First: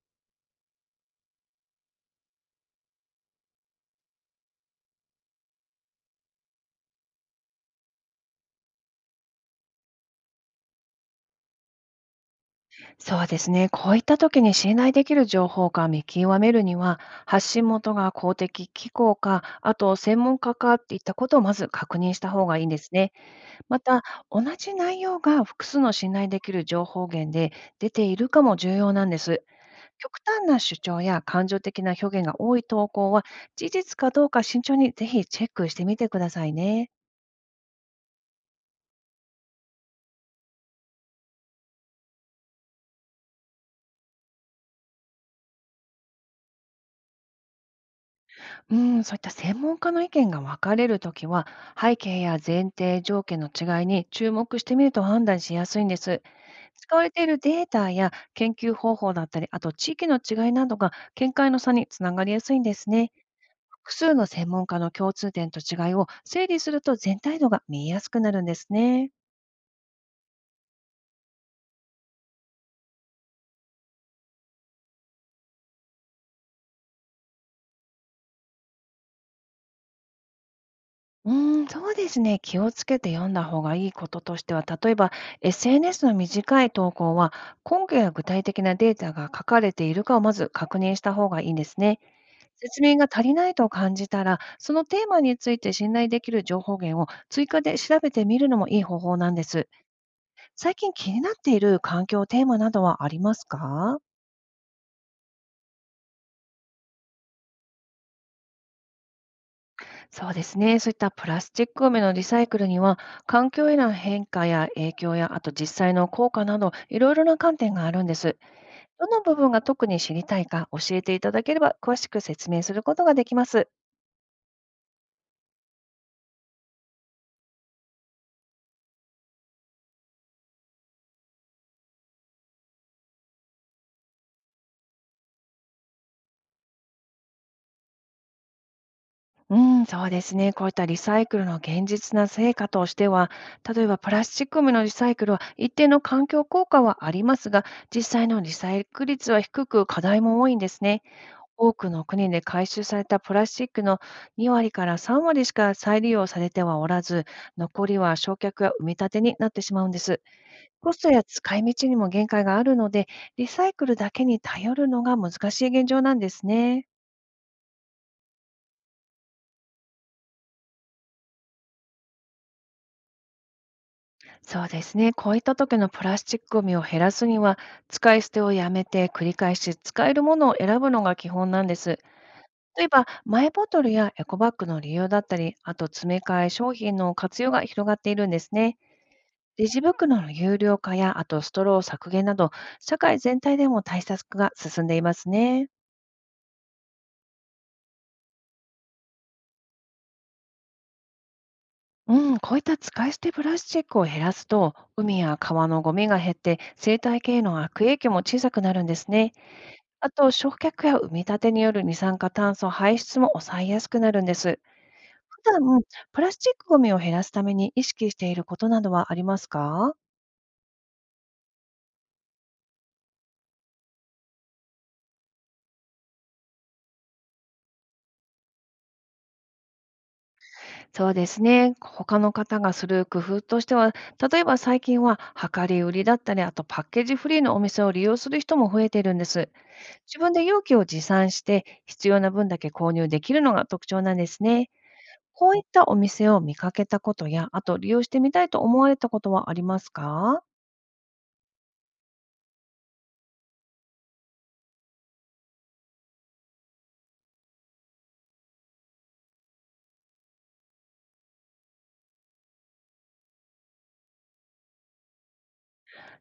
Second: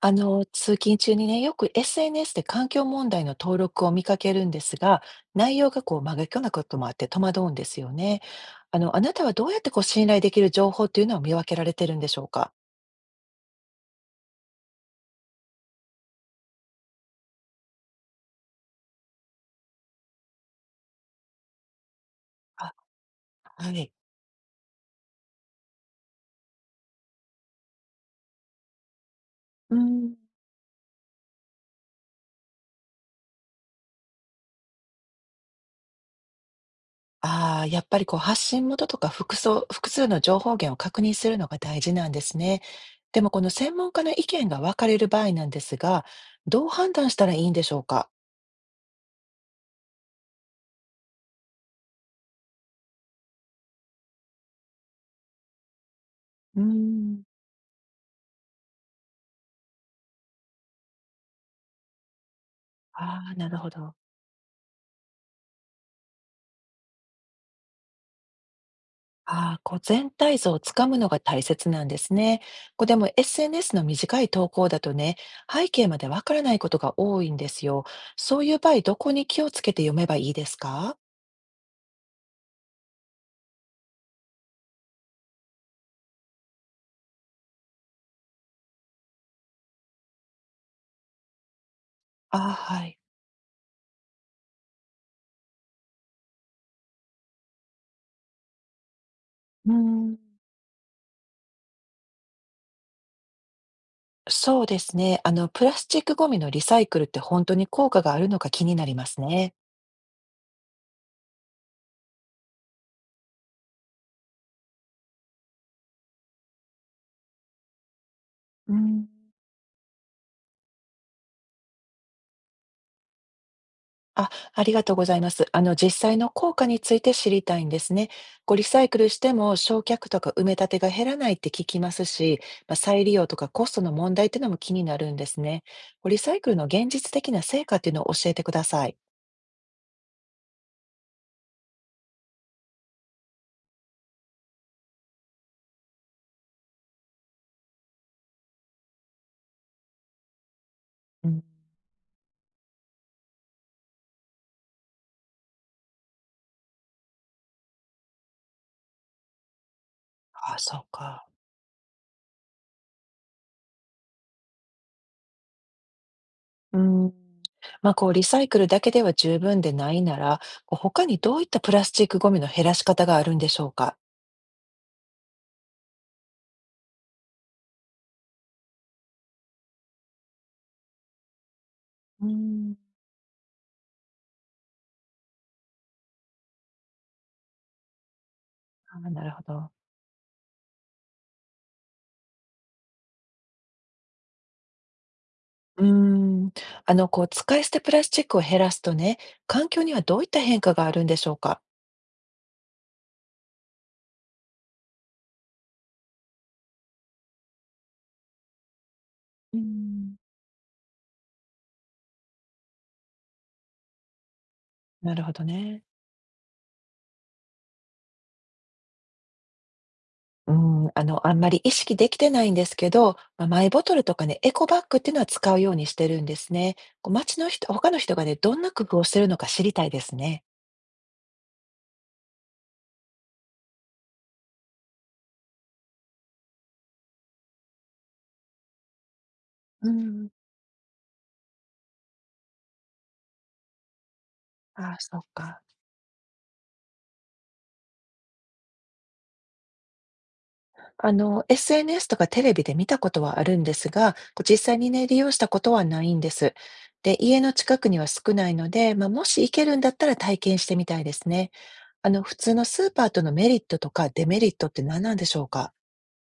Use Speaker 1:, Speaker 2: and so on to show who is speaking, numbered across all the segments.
Speaker 1: 通勤中にね、よく SNS で環境問題の登録を見かけるんですが、内容がこう真逆なこともあって戸惑うんですよね。あなたはどうやってこう信頼できる情報っていうのを見分けられてるんでしょうか？
Speaker 2: そうですね。こういった時に信頼できる情報か見極めるには、発信元が公的機構か、あと専門家かっていったことをまず確認した方がいいん
Speaker 1: あ、
Speaker 2: ですね。
Speaker 1: は
Speaker 2: ま
Speaker 1: い。
Speaker 2: た、同じ内容が複数の信頼できる情報源で出ているかも重要なんです。
Speaker 1: うん。
Speaker 2: 極端な主張や感情的な表現が多い投稿は、事実かどうか慎重にぜひチェックしてみてくださいね。
Speaker 1: ああ、やっぱりこう発信元とか複数の情報源を確認するのが大事なんですね。でもこの専門家の意見が分かれる場合なんですが、どう判断したらいいんでしょうか？
Speaker 2: うん、そういった専門家の意見が分かれるときは、背景や前提条件の違いに注目してみると判断しやすいんです。
Speaker 1: う
Speaker 2: 使われて
Speaker 1: ん。
Speaker 2: いるデータや研究方法だったり、あと地域の違いなどが見解の差につながりやすいんですね。
Speaker 1: ああ、なるほど。
Speaker 2: 複数の専門家の共通点と違いを整理すると全体度が見えやすくなるんですね。
Speaker 1: ああ、こう全体像をつかむのが大切なんですね。こうでも SNS の短い投稿だとね、背景までわからないことが多いんですよ。そういう場合、どこに気をつけて読めばいいですか？
Speaker 2: うーん、そうですね。気をつけて読んだ方がいいこととしては、例えば SNS の短い投稿は、根拠や具体的なデータが書かれているかをまず確認した方がいいんですね。
Speaker 1: ああ、
Speaker 2: 説
Speaker 1: は
Speaker 2: 明
Speaker 1: い。
Speaker 2: が足りないと感じたら、そのテーマについて信頼できる情報源を追加で調べてみるのもいい方法なんです。
Speaker 1: うーん、
Speaker 2: 最近気になっている環境テーマなどはありますか？
Speaker 1: そうですね。プラスチックごみのリサイクルって本当に効果があるのか気になりますね。
Speaker 2: そうですね。そういったプラスチックごみのリサイクルには、環境への変化や影響や、あと実際の効果など、いろいろな観点があるんです。
Speaker 1: う
Speaker 2: ど
Speaker 1: ん。
Speaker 2: の部分が特に知りたいか教えていただければ、詳しく説明することができます。
Speaker 1: あ、ありがとうございます。実際の効果について知りたいんですね。こう、リサイクルしても焼却とか埋め立てが減らないって聞きますし、まあ、再利用とかコストの問題っていうのも気になるんですね。こうリサイクルの現実的な成果っていうのを教えてください。
Speaker 2: うん、そうですね。こういったリサイクルの現実な成果としては、例えばプラスチックごみのリサイクルは一定の環境効果はありますが、実際のリサイクル率は低く課題も多いんですね。
Speaker 1: うん。
Speaker 2: 多くの国で回収されたプラスチックの2割から3割しか再利用されてはおらず、残りは焼却や埋め立てになってしまうんです。
Speaker 1: あ、そう
Speaker 2: コストや
Speaker 1: か。
Speaker 2: 使い道にも限界があるので、リサイクルだけに頼るのが難しい現状なんです
Speaker 1: う
Speaker 2: ね。
Speaker 1: ん。まあ、こう、リサイクルだけでは十分でないなら、こう他にどういったプラスチックゴミの減らし方があるんでしょうか。
Speaker 2: そうですね。こういった時のプラスチックゴミを減らすには、使い捨てをやめて繰り返し使えるものを選ぶのが基本なんです。
Speaker 1: うん、
Speaker 2: 例えば、マイボトルやエコバッグの利用だったり、あと詰め替え商品の活用が広がっているんですね。
Speaker 1: あ、なるほ
Speaker 2: レ
Speaker 1: ど。
Speaker 2: ジ袋の有料化や、あとストロー削減など、社会全体でも対策が進んでいますね。
Speaker 1: うーん、こう、使い捨てプラスチックを減らすとね、環境にはどういった変化があるんでしょうか？
Speaker 2: うん、こういった使い捨てプラスチックを減らすと、海や川のゴミが減って、生態系への悪影響も小さくなるんですね。
Speaker 1: うー
Speaker 2: あ
Speaker 1: ん。
Speaker 2: と、焼却や埋め立てによる二酸化炭素排出も抑えやすくなるんです。
Speaker 1: なるほ
Speaker 2: 普
Speaker 1: ど
Speaker 2: 段、
Speaker 1: ね。
Speaker 2: プラスチックゴミを減らすために意識していることなどはありますか？
Speaker 1: うん、あんまり意識できてないんですけど、まあ、マイボトルとかね、エコバッグっていうのは使うようにしてるんですね。こう、街の人他の人がね、どんな工夫をしてるのか知りたいですね。
Speaker 2: そうですね。他の方がする工夫としては、例えば最近は量り売りだったり、あとパッケージフリーのお店を利用する人も増えているんです。
Speaker 1: う
Speaker 2: 自
Speaker 1: ん。
Speaker 2: 分で容器を持参して、必要な分だけ購入できるのが特徴なんですね。
Speaker 1: ああ、そっ
Speaker 2: こう
Speaker 1: か。
Speaker 2: いったお店を見かけたことや、あと利用してみたいと思われたことはありますか？
Speaker 1: SNS とかテレビで見たことはあるんですが、こう実際にね、利用したことはないんです。で、家の近くには少ないので、まあ、もし行けるんだったら体験してみたいですね。普通のスーパーとのメリットとかデメリットって何なんでしょうか？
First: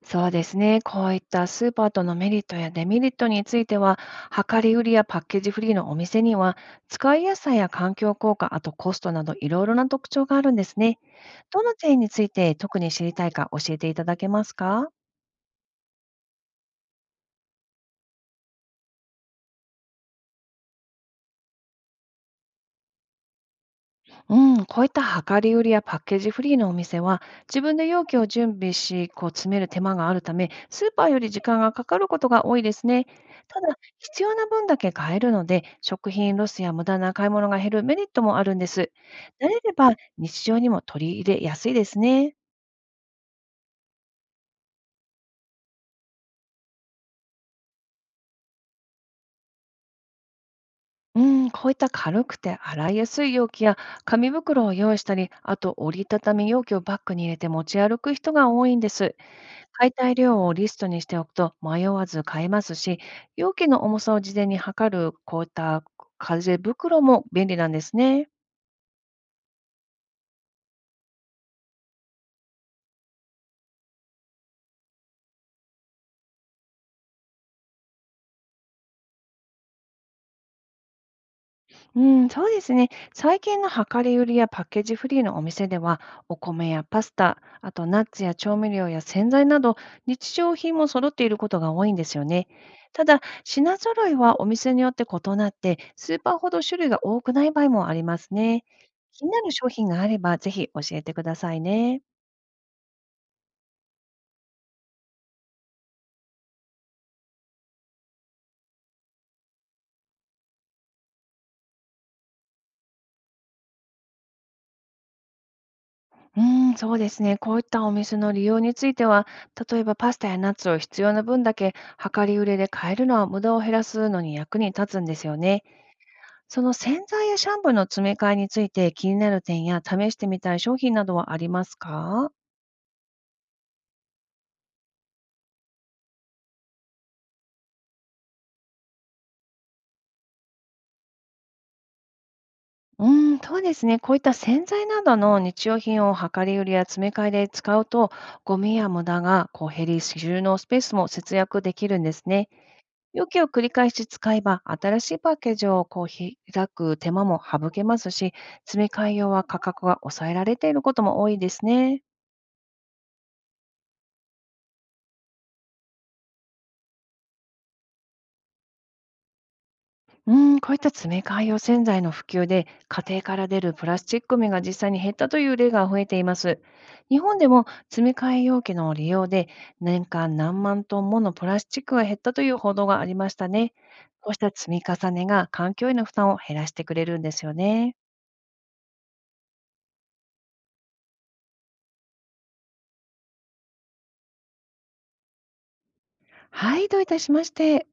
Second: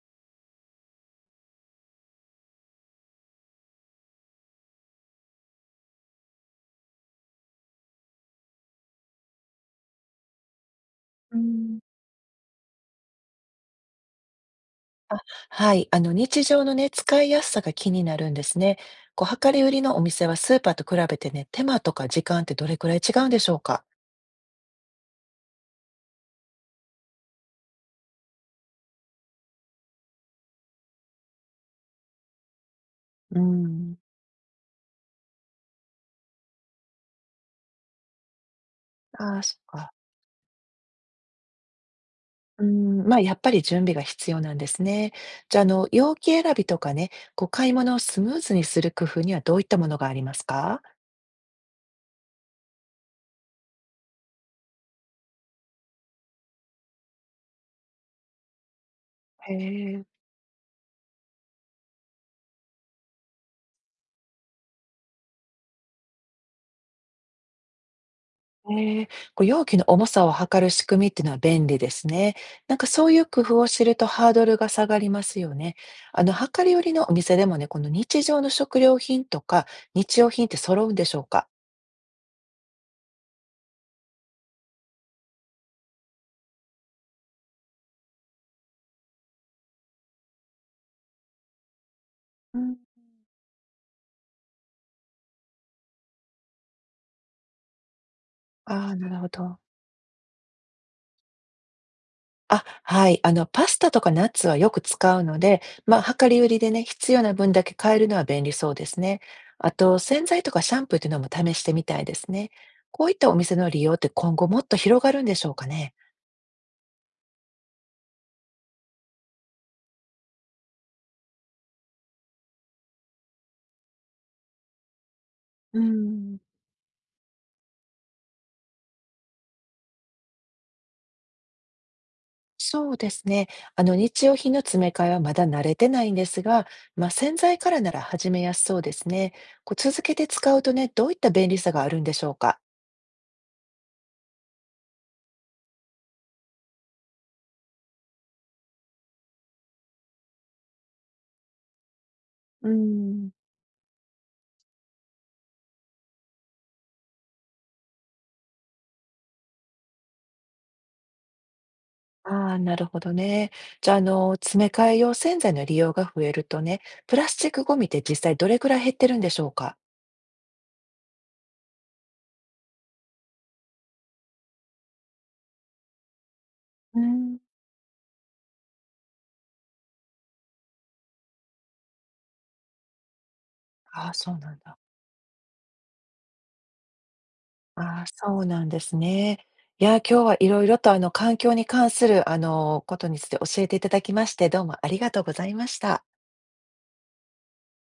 Speaker 2: そうですね。こういったスーパーとのメリットやデメリットについては、量り売りやパッケージフリーのお店には、使いやすさや環境効果、あとコストなどいろいろな特徴があるんですね。
Speaker 1: う
Speaker 2: どの
Speaker 1: ん、
Speaker 2: 点について特に知りたいか教えていただけますか？
Speaker 1: あ、はい。日常のね、使いやすさが気になるんですね。こう、量り売りのお店はスーパーと比べてね、手間とか時間ってどれくらい違うんでしょうか？
Speaker 2: うん、こういった量り売りやパッケージフリーのお店は、自分で容器を準備し、こう詰める手間があるため、スーパーより時間がかかることが多いですね。
Speaker 1: う
Speaker 2: ただ、
Speaker 1: ん。
Speaker 2: 必要な分だけ買えるので、食品ロスや無駄な買い物が減るメリットもあるんです。
Speaker 1: ああー、
Speaker 2: 慣
Speaker 1: そ
Speaker 2: れ
Speaker 1: っ
Speaker 2: れ
Speaker 1: か。
Speaker 2: ば日常にも取り入れやすいですね。
Speaker 1: うーん、まあ、やっぱり準備が必要なんですね。じゃあ、容器選びとかね、こう、買い物をスムーズにする工夫にはどういったものがありますか？
Speaker 2: うん、こういった軽くて洗いやすい容器や紙袋を用意したり、あと折りたたみ容器をバッグに入れて持ち歩く人が多いんです。
Speaker 1: へ
Speaker 2: 買い
Speaker 1: え。
Speaker 2: たい量をリストにしておくと迷わず買えますし、容器の重さを事前に測るこういった風袋も便利なんですね。
Speaker 1: ええ、こう、容器の重さを測る仕組みっていうのは便利ですね。なんか、そういう工夫を知るとハードルが下がりますよね。量り売りのお店でもね、この日常の食料品とか日用品って揃うんでしょうか？
Speaker 2: うん、そうですね。最近の量り売りやパッケージフリーのお店では、お米やパスタ、あとナッツや調味料や洗剤など、日常品も揃っていることが多いんですよね。
Speaker 1: うん。
Speaker 2: ただ、品揃いはお店によって異なって、スーパーほど種類が多くない場合もありますね。
Speaker 1: ああ、なる
Speaker 2: 気
Speaker 1: ほ
Speaker 2: になる
Speaker 1: ど。
Speaker 2: 商品があれば、ぜひ教えてくださいね。
Speaker 1: あ、はい。パスタとかナッツはよく使うので、まあ、量り売りでね、必要な分だけ買えるのは便利そうですね。あと、洗剤とかシャンプーというのも試してみたいですね。こういったお店の利用って今後もっと広がるんでしょうかね。
Speaker 2: うーん、そうですね。こういったお店の利用については、例えばパスタやナッツを必要な分だけ量り売りで買えるのは無駄を減らすのに役に立つんですよね。
Speaker 1: うーん、
Speaker 2: その洗剤やシャンプーの詰め替えについて気になる点や試してみたい商品などはありますか？
Speaker 1: そうですね。日用品の詰め替えはまだ慣れてないんですが、まあ、洗剤からなら始めやすそうですね。こう続けて使うとね、どういった便利さがあるんでしょうか。
Speaker 2: うーん、そうですね。こういった洗剤などの日用品を量り売りや詰め替えで使うと、ゴミや無駄がこう減り、収納スペースも節約できるんですね。
Speaker 1: うー
Speaker 2: 容
Speaker 1: ん。
Speaker 2: 器を繰り返し使えば、新しいパッケージをこう開く手間も省けますし、詰め替え用は価格が抑えられていることも多いですね。
Speaker 1: ああ、なるほどね。じゃあ、詰め替え用洗剤の利用が増えるとね、プラスチックゴミって実際どれくらい減ってるんでしょうか？
Speaker 2: うん、こういった詰め替え用洗剤の普及で、家庭から出るプラスチックゴミが実際に減ったという例が増えています。
Speaker 1: う
Speaker 2: 日本
Speaker 1: ん。
Speaker 2: でも詰め替え容器の利用で、年間何万トンものプラスチックが減ったという報道がありましたね。
Speaker 1: ああ、
Speaker 2: こ
Speaker 1: そ
Speaker 2: う
Speaker 1: う
Speaker 2: し
Speaker 1: な
Speaker 2: た
Speaker 1: ん
Speaker 2: 積
Speaker 1: だ。
Speaker 2: み重ねが環境への負担を減らしてくれるんですよね。
Speaker 1: ああ、そうなんですね。いや、今日は色々と環境に関することについて教えていただきまして、どうもありがとうございました。
Speaker 2: はい、どういたしまして。